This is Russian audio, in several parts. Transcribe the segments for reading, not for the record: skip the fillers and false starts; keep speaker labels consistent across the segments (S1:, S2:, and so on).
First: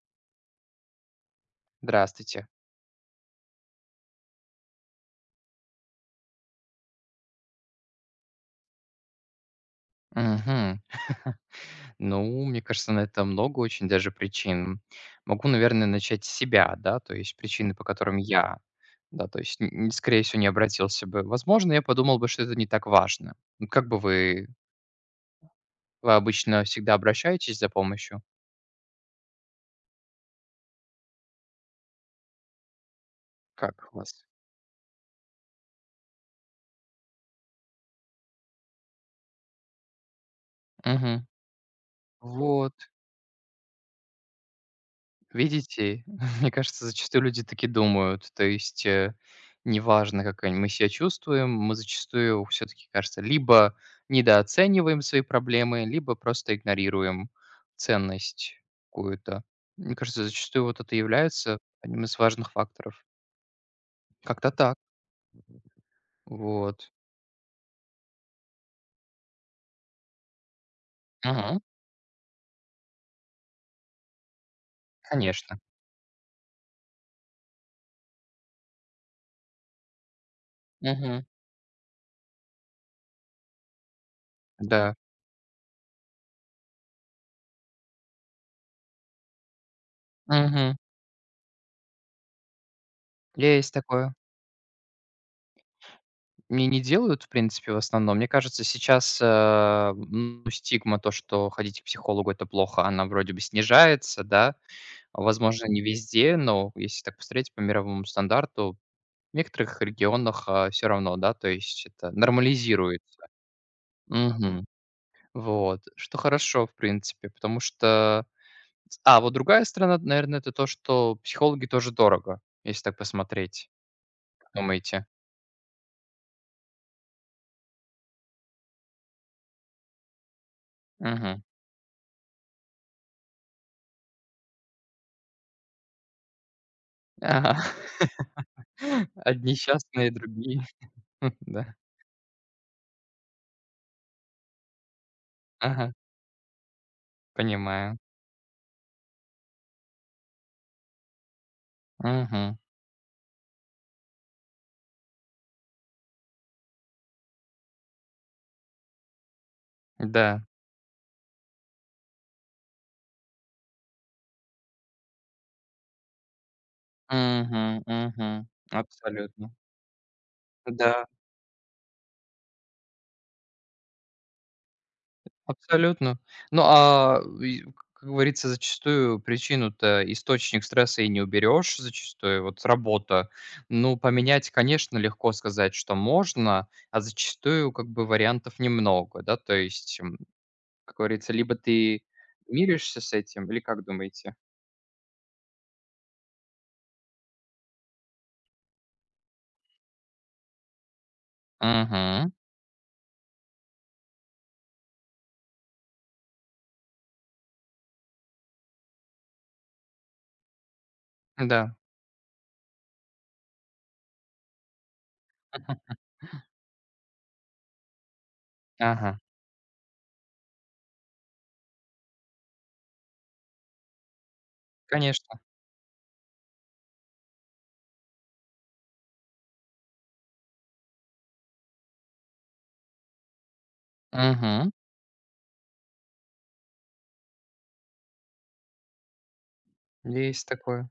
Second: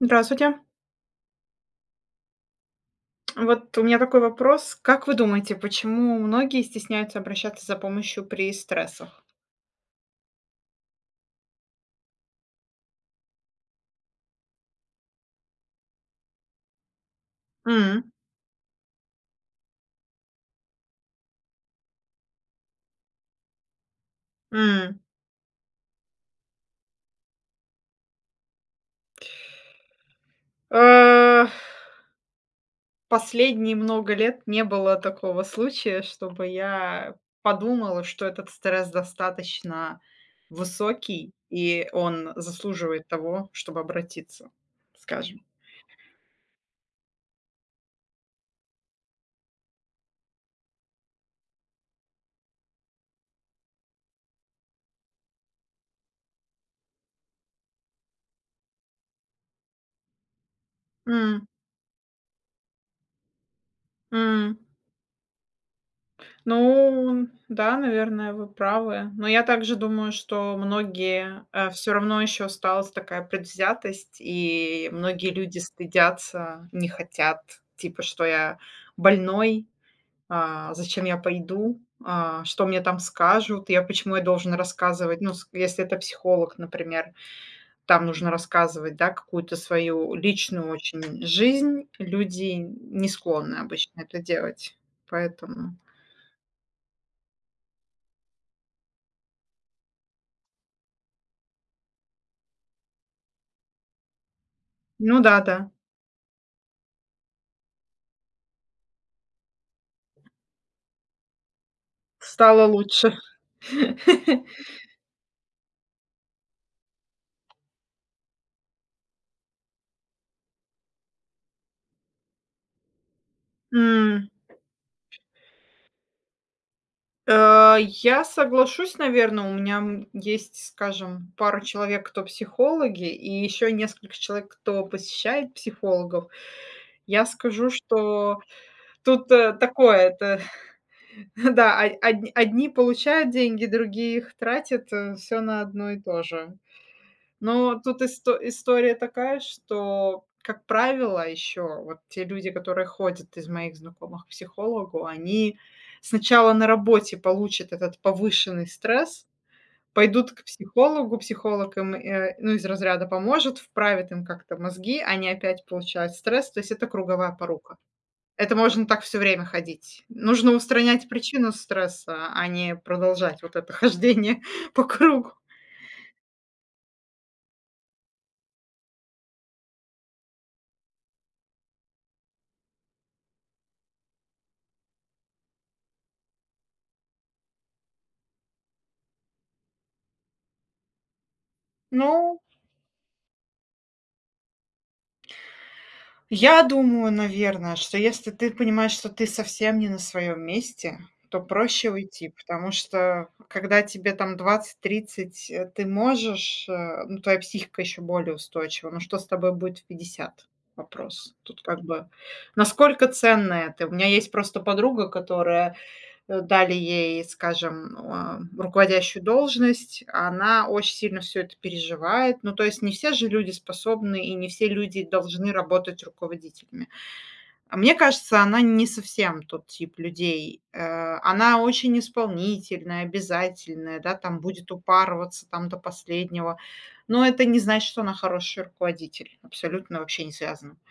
S1: Здравствуйте.
S2: Здравствуйте.
S1: Вот у меня такой вопрос. Как вы думаете, почему многие стесняются обращаться за помощью при стрессах?
S2: Мгм. Ну, мне кажется, на это много очень даже причин. Могу, наверное, начать с себя, да, то есть причины, по
S1: М.
S2: которым я, да, то есть, н н скорее всего, не обратился бы. Возможно, я подумал бы, что это не так важно. Ну, как бы вы
S1: М.
S2: вы обычно всегда обращаетесь за помощью?
S1: Э, Последние
S2: Как у
S1: много
S2: вас?
S1: лет не было такого случая, чтобы я подумала, что этот стресс достаточно
S2: Мгм.
S1: высокий, и он
S2: Вот.
S1: заслуживает того, чтобы обратиться, скажем.
S2: Видите, мне кажется, зачастую люди таки думают. То есть, неважно, как они мы себя чувствуем, мы зачастую все-таки, кажется, либо недооцениваем свои проблемы, либо просто игнорируем ценность какую-то. Мне кажется, зачастую вот это
S1: М.
S2: является одним из важных факторов. Как-то
S1: М.
S2: так. Вот.
S1: Ну да, наверное, вы правы. Но я также думаю, что многие,
S2: Мгм.
S1: все равно еще осталась такая предвзятость, и многие люди
S2: Конечно.
S1: стыдятся, не хотят, типа, что я больной, зачем я
S2: Мгм.
S1: пойду, что мне там скажут, я почему я должен
S2: Да.
S1: рассказывать, ну, с если это психолог, например, там нужно рассказывать, да, какую-то свою личную
S2: Мгм.
S1: очень жизнь. Люди не склонны
S2: Есть
S1: обычно
S2: такое.
S1: это делать, поэтому.
S2: Не делают, в принципе, в основном. Мне кажется, сейчас, ну, стигма, то, что ходить к психологу- это плохо, она вроде бы снижается, да.
S1: Ну да, да.
S2: Возможно, не везде, но если так посмотреть по мировому стандарту, в некоторых регионах, все равно, да, то есть это
S1: Стало лучше.
S2: нормализируется. Мгм. Вот, что хорошо, в принципе, потому что а, вот другая сторона, наверное, это то, что психологи тоже дорого, если так посмотреть.
S1: М,
S2: Думаете?
S1: я соглашусь, наверное. У меня, есть, скажем,
S2: Мгм.
S1: пара человек, кто психологи, и еще несколько человек, кто посещает психологов. Я
S2: Ага.
S1: скажу, что тут,
S2: Одни
S1: такое,
S2: счастные,
S1: это.
S2: другие м, да.
S1: Да, од одни одни получают деньги, другие их тратят, все на одно
S2: Ага,
S1: и то же. Но
S2: понимаю.
S1: тут история такая, что, как правило, еще вот те люди,
S2: Мгм.
S1: которые ходят из моих знакомых к психологу, они сначала на работе получат этот повышенный стресс, пойдут
S2: Да.
S1: к психологу, психолог им, ну, из разряда поможет, вправит им как-то мозги, они опять получают стресс, то есть это круговая порука.
S2: Мгм, мгм.
S1: Это можно так все время
S2: Абсолютно.
S1: ходить. Нужно
S2: Да,
S1: устранять причину стресса, а не продолжать вот это хождение по кругу.
S2: абсолютно. Ну, а, и, как говорится, зачастую причину-то, источник стресса и не уберешь зачастую, вот работа. Ну, поменять, конечно, легко сказать, что можно, а зачастую как бы вариантов немного, да, то есть, м, как говорится, либо ты
S1: Ну.
S2: миришься с этим, или как думаете?
S1: Я думаю, наверное, что если ты понимаешь, что ты совсем не на своем месте, то проще уйти,
S2: Мгм.
S1: потому что когда тебе там 20-30, ты можешь, ну, твоя психика еще более устойчива, но что с тобой будет в 50? Вопрос. Тут
S2: Да.
S1: как бы насколько ценно это? У меня есть просто подруга, которая.
S2: Мгм.
S1: Дали ей, скажем,
S2: Ага,
S1: руководящую должность, она очень сильно все это переживает. Ну, то есть не все же люди способны и не все люди
S2: конечно.
S1: должны работать руководителями. А мне кажется, она не совсем тот тип людей. Она очень исполнительная, обязательная, да, там будет
S2: Мгм.
S1: упарываться там до последнего. Но это не значит, что она хороший руководитель. Абсолютно вообще не
S2: Есть
S1: связано.
S2: такое.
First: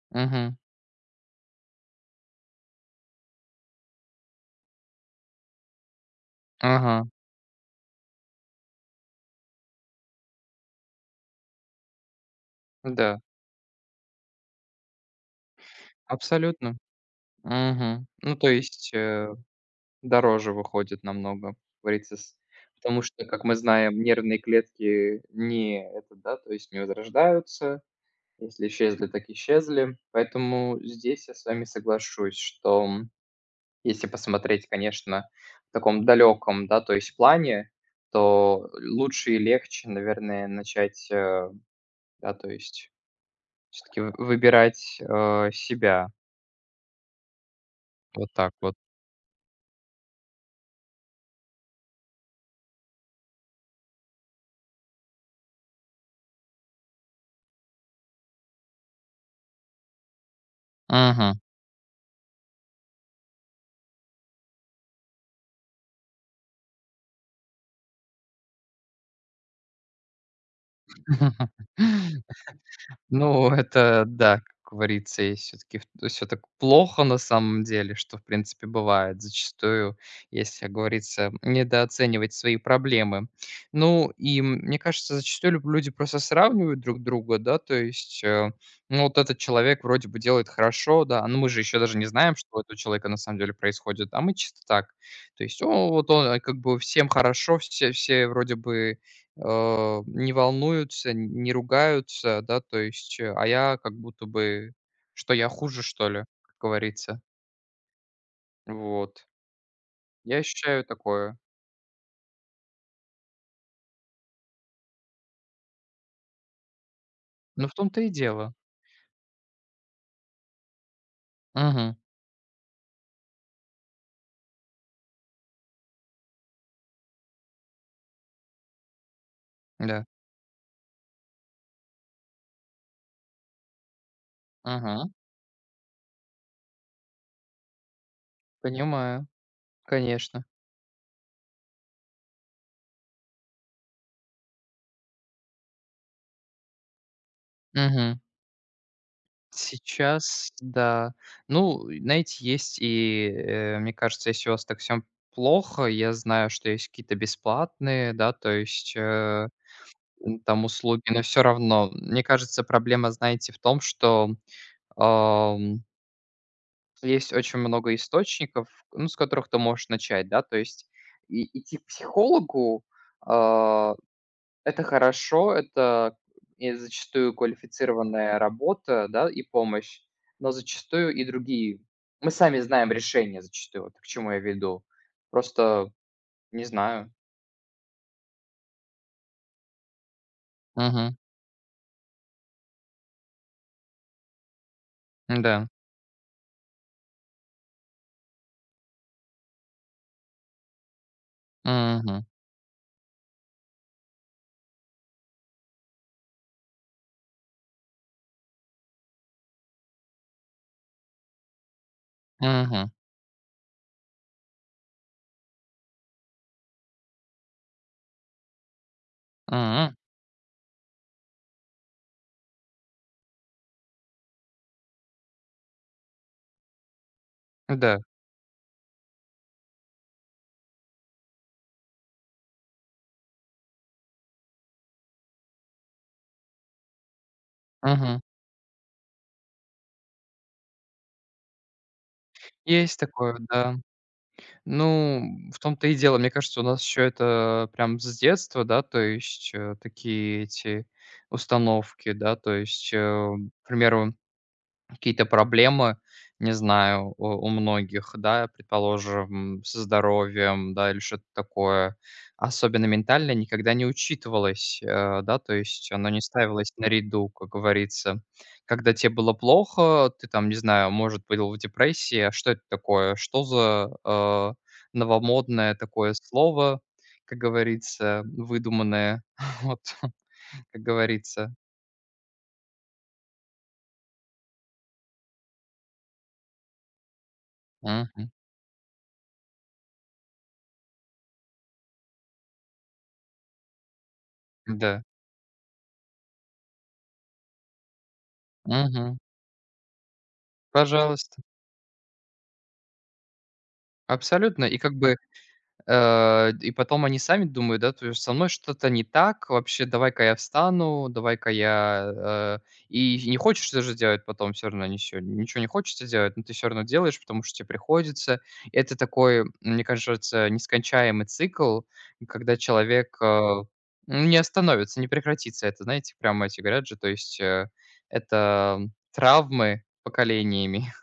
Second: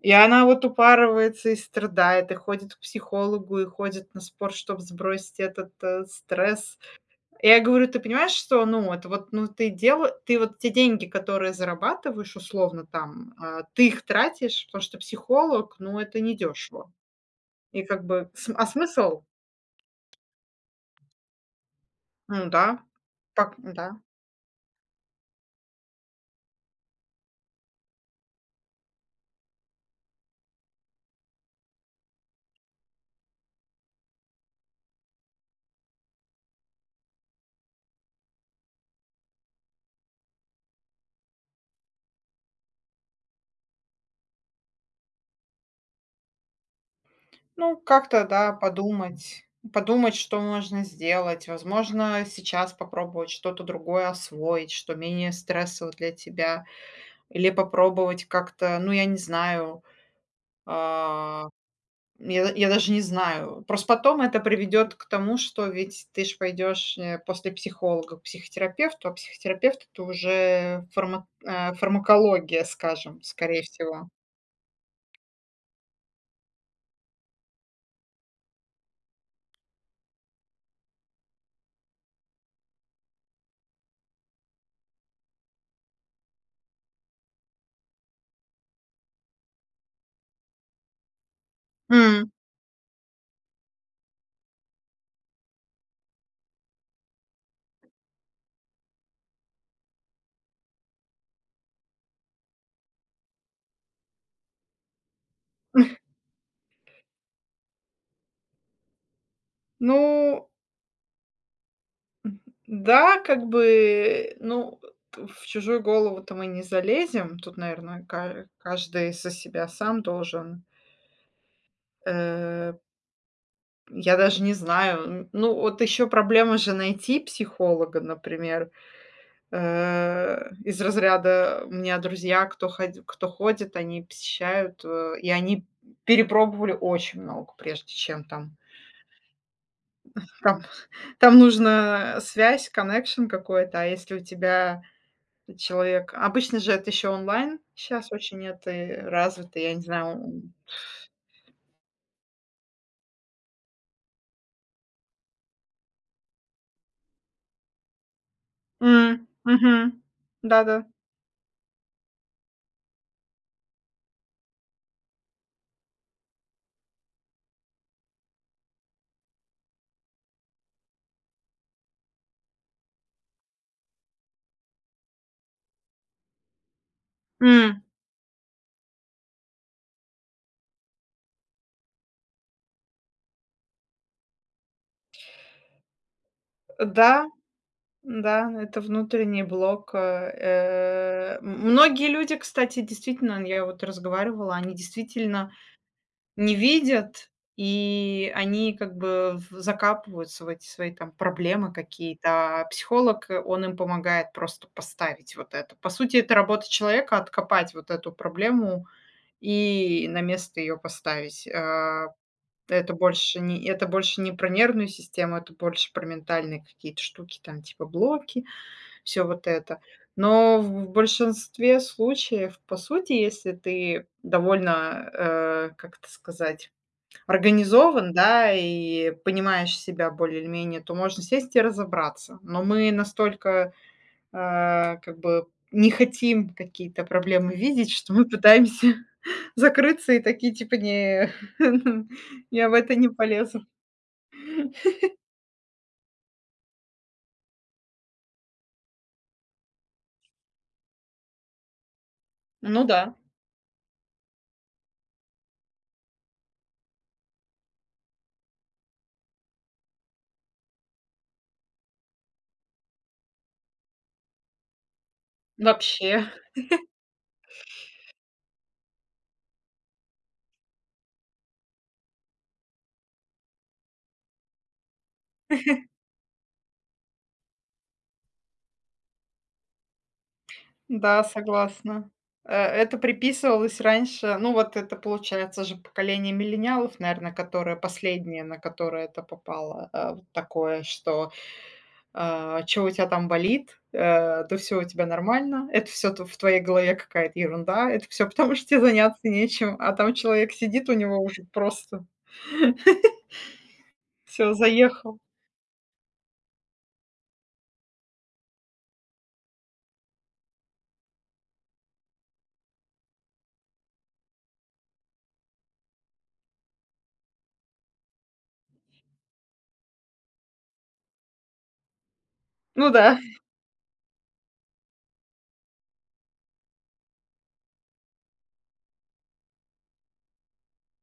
S1: И она
S2: Мгм.
S1: вот упарывается и страдает, и ходит к психологу, и ходит на спорт, чтобы сбросить этот, стресс.
S2: Ага.
S1: И я говорю: "Ты понимаешь, что, ну, это вот, ну, ты вот те деньги, которые зарабатываешь условно
S2: Да,
S1: там, ты их тратишь, потому что психолог, ну, это
S2: абсолютно.
S1: недешево". И как
S2: Мгм.
S1: бы
S2: Ну, то
S1: см а
S2: есть,
S1: смысл?
S2: дороже выходит намного, как говорится, с
S1: Ну да,
S2: потому что, как
S1: пак
S2: мы
S1: да.
S2: знаем, нервные клетки не это, да, то есть не возрождаются. Если исчезли, так исчезли. Поэтому здесь я с вами соглашусь, что, м, если посмотреть, конечно, в таком далеком, да, то есть плане, то лучше и легче, наверное, начать, да, то есть все таки выбирать, себя.
S1: Ну, как-то,
S2: Вот
S1: да,
S2: так вот.
S1: подумать, что можно сделать. Возможно, сейчас попробовать что-то другое освоить, что менее стрессово для тебя. Или попробовать как-то, ну, я не знаю,
S2: Мгм.
S1: а, я даже не знаю. Просто потом это приведет к тому, что ведь ты ж пойдешь, после психолога к психотерапевту, а психотерапевт — это уже
S2: Мгм.
S1: фармакология, скажем,
S2: Ну,
S1: скорее
S2: это
S1: всего.
S2: да, как говорится, и все таки все так плохо на самом деле, что, в принципе, бывает зачастую, если, как говорится, недооценивать свои проблемы. Ну, и мне кажется, зачастую люб люди просто сравнивают друг друга, да, то есть, ну, вот этот человек вроде бы делает хорошо, да, но мы же еще даже не
S1: М.
S2: знаем, что у этого человека на самом деле происходит, а мы чисто так. То есть, о, вот он, как бы всем хорошо, все вроде бы не волнуются, не ругаются, да, то есть, а я как будто бы, что я хуже, что ли, как говорится. Вот.
S1: Ну
S2: Я ощущаю такое.
S1: да, как бы, ну, т в чужую голову-то мы не залезем. Тут,
S2: Ну, в том-то
S1: наверное,
S2: и дело.
S1: каждый за себя сам должен,
S2: Мгм.
S1: э Я даже не знаю. Ну, вот еще проблема же найти психолога, например.
S2: Да.
S1: Из разряда у меня друзья, кто ходит, они посещают,
S2: Мгм.
S1: и они перепробовали очень много, прежде чем там.
S2: Понимаю. Конечно.
S1: Там там нужна связь, коннекшн какой-то, а если у тебя человек, обычно же это еще онлайн сейчас
S2: Мгм.
S1: очень это развито, я не знаю.
S2: Сейчас, да. Ну, знаете, есть и, мне кажется, если у вас так всем плохо, я знаю, что есть какие-то бесплатные, да, то есть,
S1: М, мгм.
S2: м, там
S1: Да-да.
S2: услуги, но все равно. Мне кажется, проблема, знаете, в том, что, ам, есть очень много источников, ну, с которых ты можешь начать, да. То есть и идти к психологу, а, это хорошо, это и зачастую
S1: М,
S2: квалифицированная работа, да, и помощь, но зачастую и другие. Мы сами знаем решение зачастую, вот к чему я веду. Просто не знаю.
S1: да. Да, это внутренний блок.
S2: Мгм.
S1: Многие люди, кстати, действительно, я вот разговаривала, они действительно
S2: Да.
S1: не видят, и они как бы в закапываются в эти свои там проблемы
S2: Мгм.
S1: какие-то, а психолог, он им помогает просто поставить вот это. По сути, это работа человека — откопать вот эту проблему и на место ее поставить. А,
S2: Мгм.
S1: это больше не про нервную систему, это больше про ментальные какие-то штуки, там типа блоки, все вот это.
S2: М.
S1: Но в большинстве случаев, по сути, если ты довольно, как это сказать,
S2: Да.
S1: организован, да, и понимаешь себя более или менее, то можно сесть и разобраться. Но мы настолько, как бы не хотим какие-то проблемы видеть, что
S2: Мгм.
S1: мы пытаемся закрыться и такие типа: "Не, я в это
S2: Есть
S1: не
S2: такое,
S1: полезу".
S2: да. Ну, в том-то и дело. Мне кажется, у нас еще это прям с детства, да, то есть, такие эти установки, да. То
S1: Ну
S2: есть,
S1: да,
S2: к примеру какие-то проблемы, не знаю, у многих, да, предположим, со здоровьем, да, или что-то такое, особенно ментально никогда не учитывалось, да, то есть оно не
S1: вообще.
S2: ставилось наряду, как говорится. Когда тебе было плохо, ты там, не знаю, может, был в депрессии, а что это такое? Что за, новомодное такое слово, как говорится, выдуманное, вот, как
S1: Да,
S2: говорится.
S1: согласна. Это приписывалось раньше, ну, вот это, получается же, поколение миллениалов, наверное, которое
S2: Мгм.
S1: последнее, на которое это попало, вот такое, что, "у тебя там болит?", "да всё у
S2: Да.
S1: тебя нормально", это все в твоей голове какая-то ерунда, это все, потому что тебе
S2: Мгм.
S1: заняться нечем, а там человек сидит, у него
S2: Пожалуйста.
S1: уже просто все
S2: Абсолютно. И как бы,
S1: заехал.
S2: и потом они сами думают, да, то есть со мной что-то не так, вообще давай-ка я встану, давай-ка я, и не хочется же делать потом все равно ничего, ничего не хочется делать, но ты все равно делаешь, потому что тебе приходится. Это такой, мне кажется, нескончаемый цикл, когда
S1: Ну
S2: человек,
S1: да.
S2: не остановится, не прекратится. Это, знаете, прямо эти говорят же, то есть, это травмы поколениями.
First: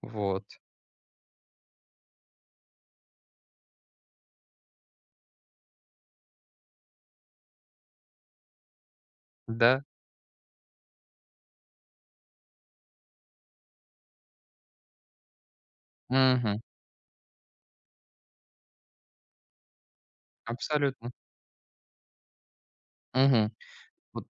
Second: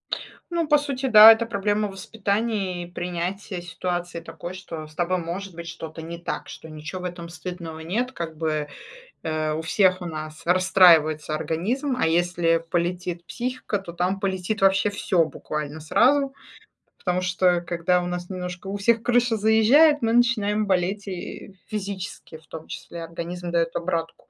S2: Вот.
S1: Ну, по сути, да, это проблема воспитания и принятия ситуации такой, что с тобой может быть что-то не так, что ничего в этом стыдного нет, как бы у
S2: Да.
S1: всех у нас расстраивается организм, а если полетит психика, то там полетит вообще все буквально сразу,
S2: Мгм.
S1: потому что когда у нас немножко у всех крыша заезжает, мы начинаем болеть
S2: Абсолютно.
S1: и физически, в том числе организм
S2: Мгм.
S1: дает
S2: Вот,
S1: обратку.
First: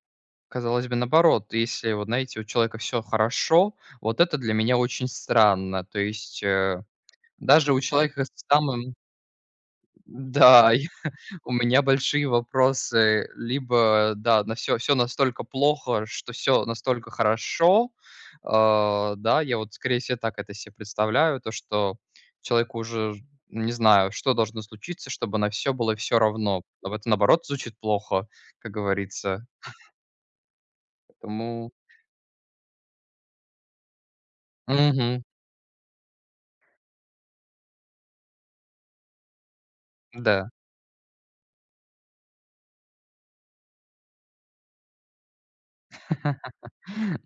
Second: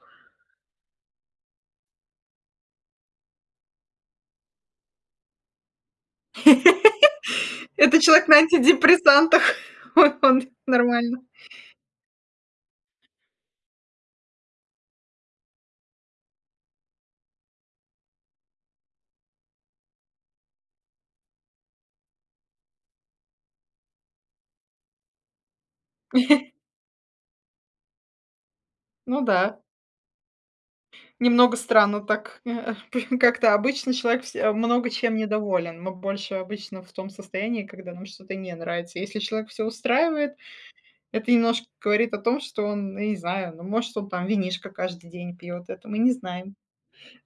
S2: казалось бы, наоборот, если, вот знаете, у человека все хорошо, вот это для меня очень странно. То есть, даже у
S1: Это
S2: человека
S1: человек
S2: с
S1: на
S2: самым
S1: антидепрессантах, он
S2: да, и
S1: нормально.
S2: у меня большие вопросы. Либо, да, на все настолько плохо, что все настолько хорошо. А, да, я вот, скорее всего, так это себе представляю, то, что человеку уже, не знаю, что должно случиться, чтобы на все было все равно. А вот наоборот звучит плохо, как
S1: Ну да.
S2: говорится.
S1: Немного
S2: Поэтому
S1: странно так. Как-то обычно человек много чем
S2: мгм.
S1: недоволен. Мы больше обычно в том состоянии, когда нам что-то не нравится. Если человек все устраивает,
S2: Да.
S1: это немножко говорит о том, что он, ну, не знаю, ну, может, он там винишко каждый день пьет. Это мы не знаем.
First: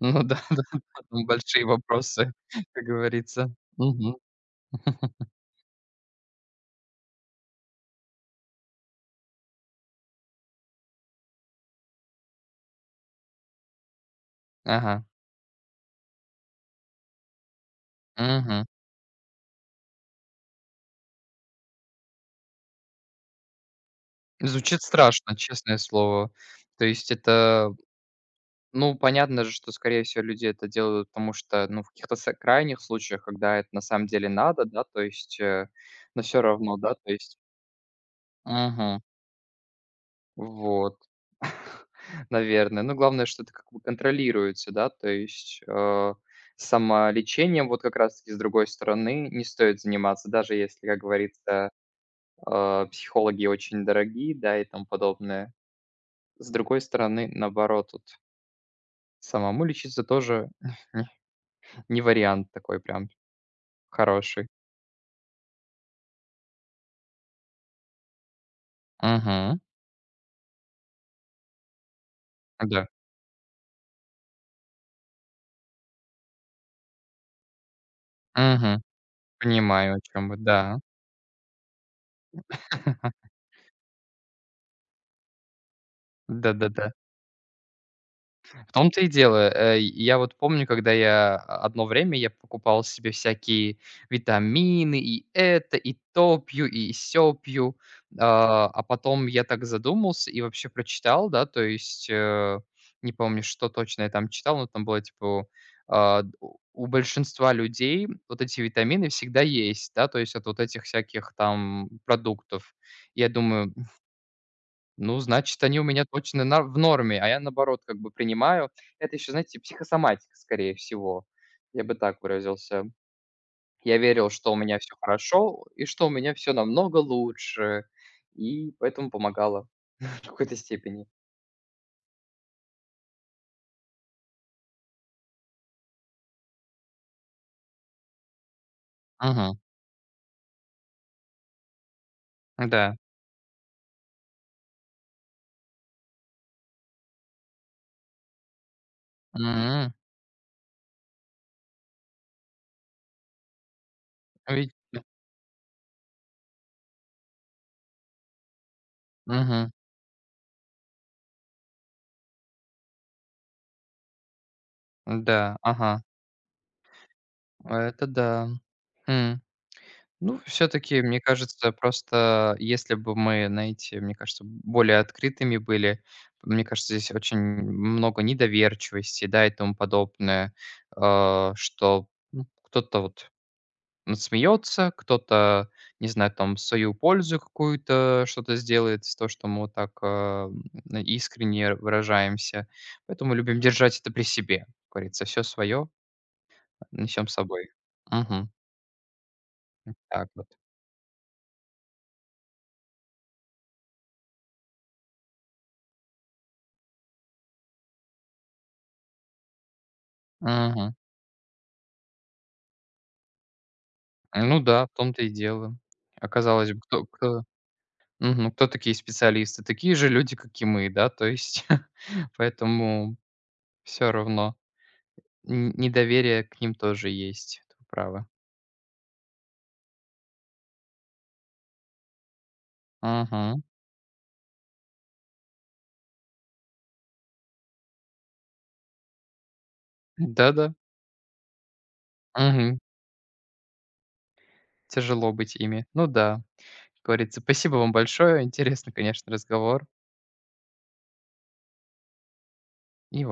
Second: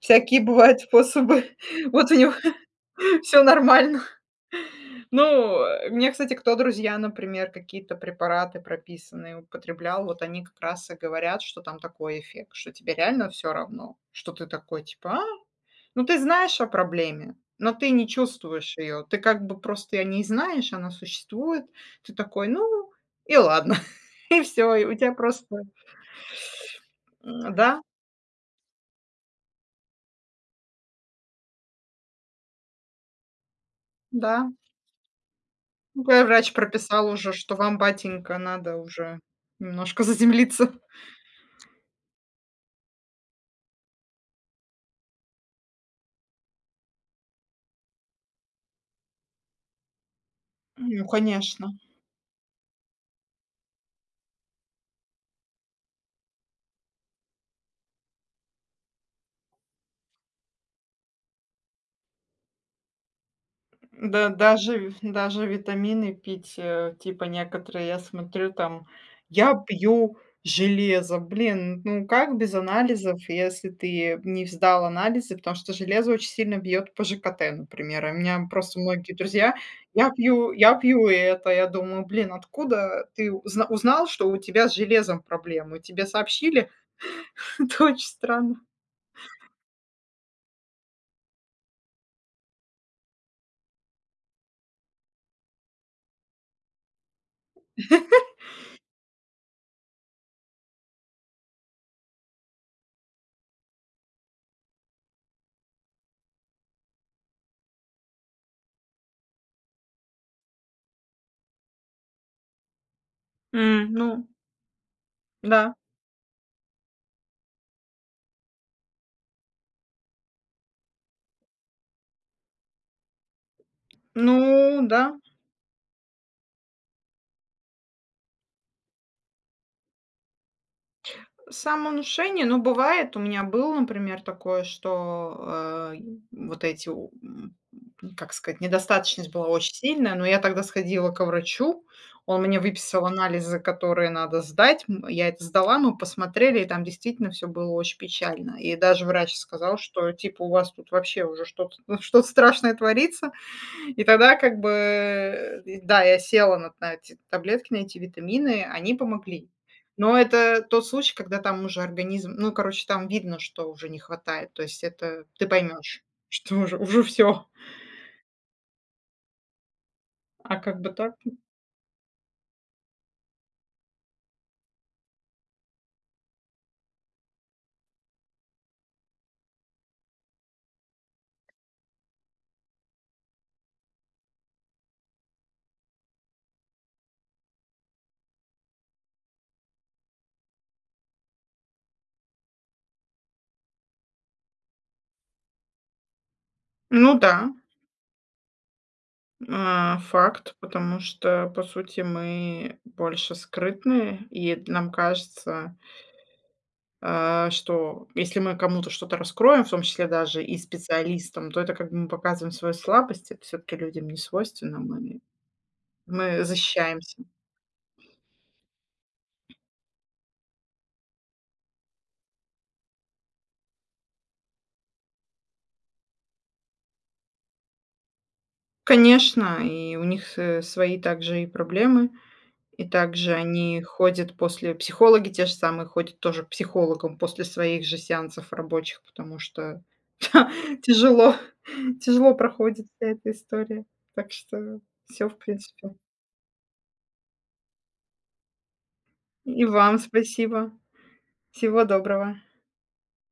S2: Ну да, да,
S1: бывают
S2: да, там
S1: способы.
S2: большие
S1: Вот у
S2: вопросы,
S1: него
S2: как
S1: все
S2: говорится.
S1: нормально.
S2: Мгм.
S1: Ну, мне, кстати, кто друзья, например, какие-то препараты прописанные употреблял, вот они как раз и говорят, что там такой эффект, что тебе реально все равно, что ты такой
S2: Ага.
S1: типа: "А, ну, ты знаешь о проблеме, но ты не
S2: Мгм.
S1: чувствуешь ее. Ты как бы просто о не знаешь, она существует. Ты такой, ну и ладно. И все,
S2: Звучит
S1: и у тебя
S2: страшно,
S1: просто".
S2: честное слово. То есть
S1: Да,
S2: это, ну, понятно же, что, скорее всего, люди это делают, потому что, ну, в каких-то са крайних случаях, когда это на самом деле
S1: да.
S2: надо, да, то есть,
S1: Ну,
S2: но
S1: твой
S2: все
S1: врач
S2: равно, да,
S1: прописал
S2: то
S1: уже,
S2: есть
S1: что вам, батенька, надо
S2: мгм.
S1: уже немножко заземлиться.
S2: Вот. Наверное. Ну, главное, что это как бы контролируется, да, то есть, самолечением вот как раз-таки с другой стороны не стоит заниматься, даже если, как
S1: Ну, конечно.
S2: говорится, психологи очень дорогие, да, и тому подобное. С другой стороны, наоборот, вот самому лечиться тоже не вариант такой прям
S1: Да,
S2: хороший.
S1: даже витамины пить, типа некоторые, я смотрю там: "Я
S2: Мгм.
S1: пью железо". Блин, ну как без
S2: Да.
S1: анализов, если ты не сдал анализы? Потому что железо очень сильно бьет по ЖКТ, например. И у меня просто
S2: Мгм.
S1: многие друзья:
S2: Понимаю, о
S1: "Я
S2: чём вы.
S1: пью я
S2: Да.
S1: пью это". Я думаю: "Блин, откуда ты узнал, что у тебя с железом проблемы? Тебе сообщили?"
S2: Да-да-да.
S1: Это очень странно.
S2: В том-то и дело. Я вот помню, когда я а, одно время я покупал себе всякие витамины, и это, и то пью, и сё пью. А потом я так задумался и вообще прочитал, да, то есть, не помню, что точно я там читал, но там было типа, а, у большинства людей вот эти витамины всегда есть, да, то есть от вот этих всяких там продуктов. Я думаю,
S1: М, ну
S2: ну, значит,
S1: да.
S2: они у меня точно на в норме, а я, наоборот, как бы принимаю. Это еще, знаете, психосоматика, скорее всего. Я бы так выразился. Я верил,
S1: Ну
S2: что у меня все
S1: да.
S2: хорошо и что у меня все намного лучше, и поэтому помогало в какой-то степени.
S1: Самовнушение, ну, бывает. У меня было, например, такое, что, вот эти, как сказать, недостаточность была
S2: Мгм.
S1: очень сильная, но я тогда сходила к врачу. Он мне
S2: Да.
S1: выписал анализы, которые надо сдать. Я это сдала, мы посмотрели, и там действительно все было очень печально. И даже врач сказал,
S2: М.
S1: что типа у вас тут вообще уже что-то, что-то страшное творится. И тогда как бы,
S2: Видите?
S1: да, я села на эти таблетки, на эти витамины, они помогли.
S2: Мгм.
S1: Но это тот случай, когда там уже организм, ну, короче, там видно, что уже не хватает. То есть это ты
S2: Да.
S1: поймешь,
S2: Ага.
S1: что уже, уже все.
S2: Это да. М. Ну,
S1: А
S2: все
S1: как бы
S2: таки
S1: так?
S2: мне кажется, просто если бы мы, знаете, мне кажется, более открытыми были, мне кажется, здесь очень много недоверчивости, да, и тому подобное, а, что, ну, кто-то вот смеется, кто-то, не знаю, там, в свою пользу какую-то что-то сделает из того, что мы вот так, искренне выражаемся. Поэтому любим держать это при себе, как говорится. Все свое
S1: Ну
S2: несем
S1: да,
S2: с собой. Мгм. Так вот.
S1: факт, потому что, по сути, мы больше скрытные, и нам кажется, что если мы кому-то что-то раскроем, в том числе даже и
S2: Мгм.
S1: специалистам, то это как бы мы показываем свою слабость, это все-таки людям не
S2: Ну
S1: свойственно,
S2: да, в
S1: мы,
S2: том-то и дело.
S1: мы
S2: Оказалось, бы, кто
S1: защищаемся.
S2: кто мгм, кто такие специалисты? Такие же люди, как и мы, да, то есть, поэтому все равно н недоверие к ним тоже есть, вы правы.
S1: Конечно, и у них свои также и проблемы. И также
S2: Мгм.
S1: они ходят после психологи те же самые ходят тоже к психологам после своих же сеансов рабочих, потому что
S2: Да-да.
S1: тяжело тяжело
S2: Мгм.
S1: проходит вся эта история. Так что все
S2: Тяжело
S1: в
S2: быть ими.
S1: принципе.
S2: Ну да. Как говорится, спасибо вам большое. Интересный, конечно,
S1: И
S2: разговор.
S1: вам спасибо. Всего доброго.
S2: И вам.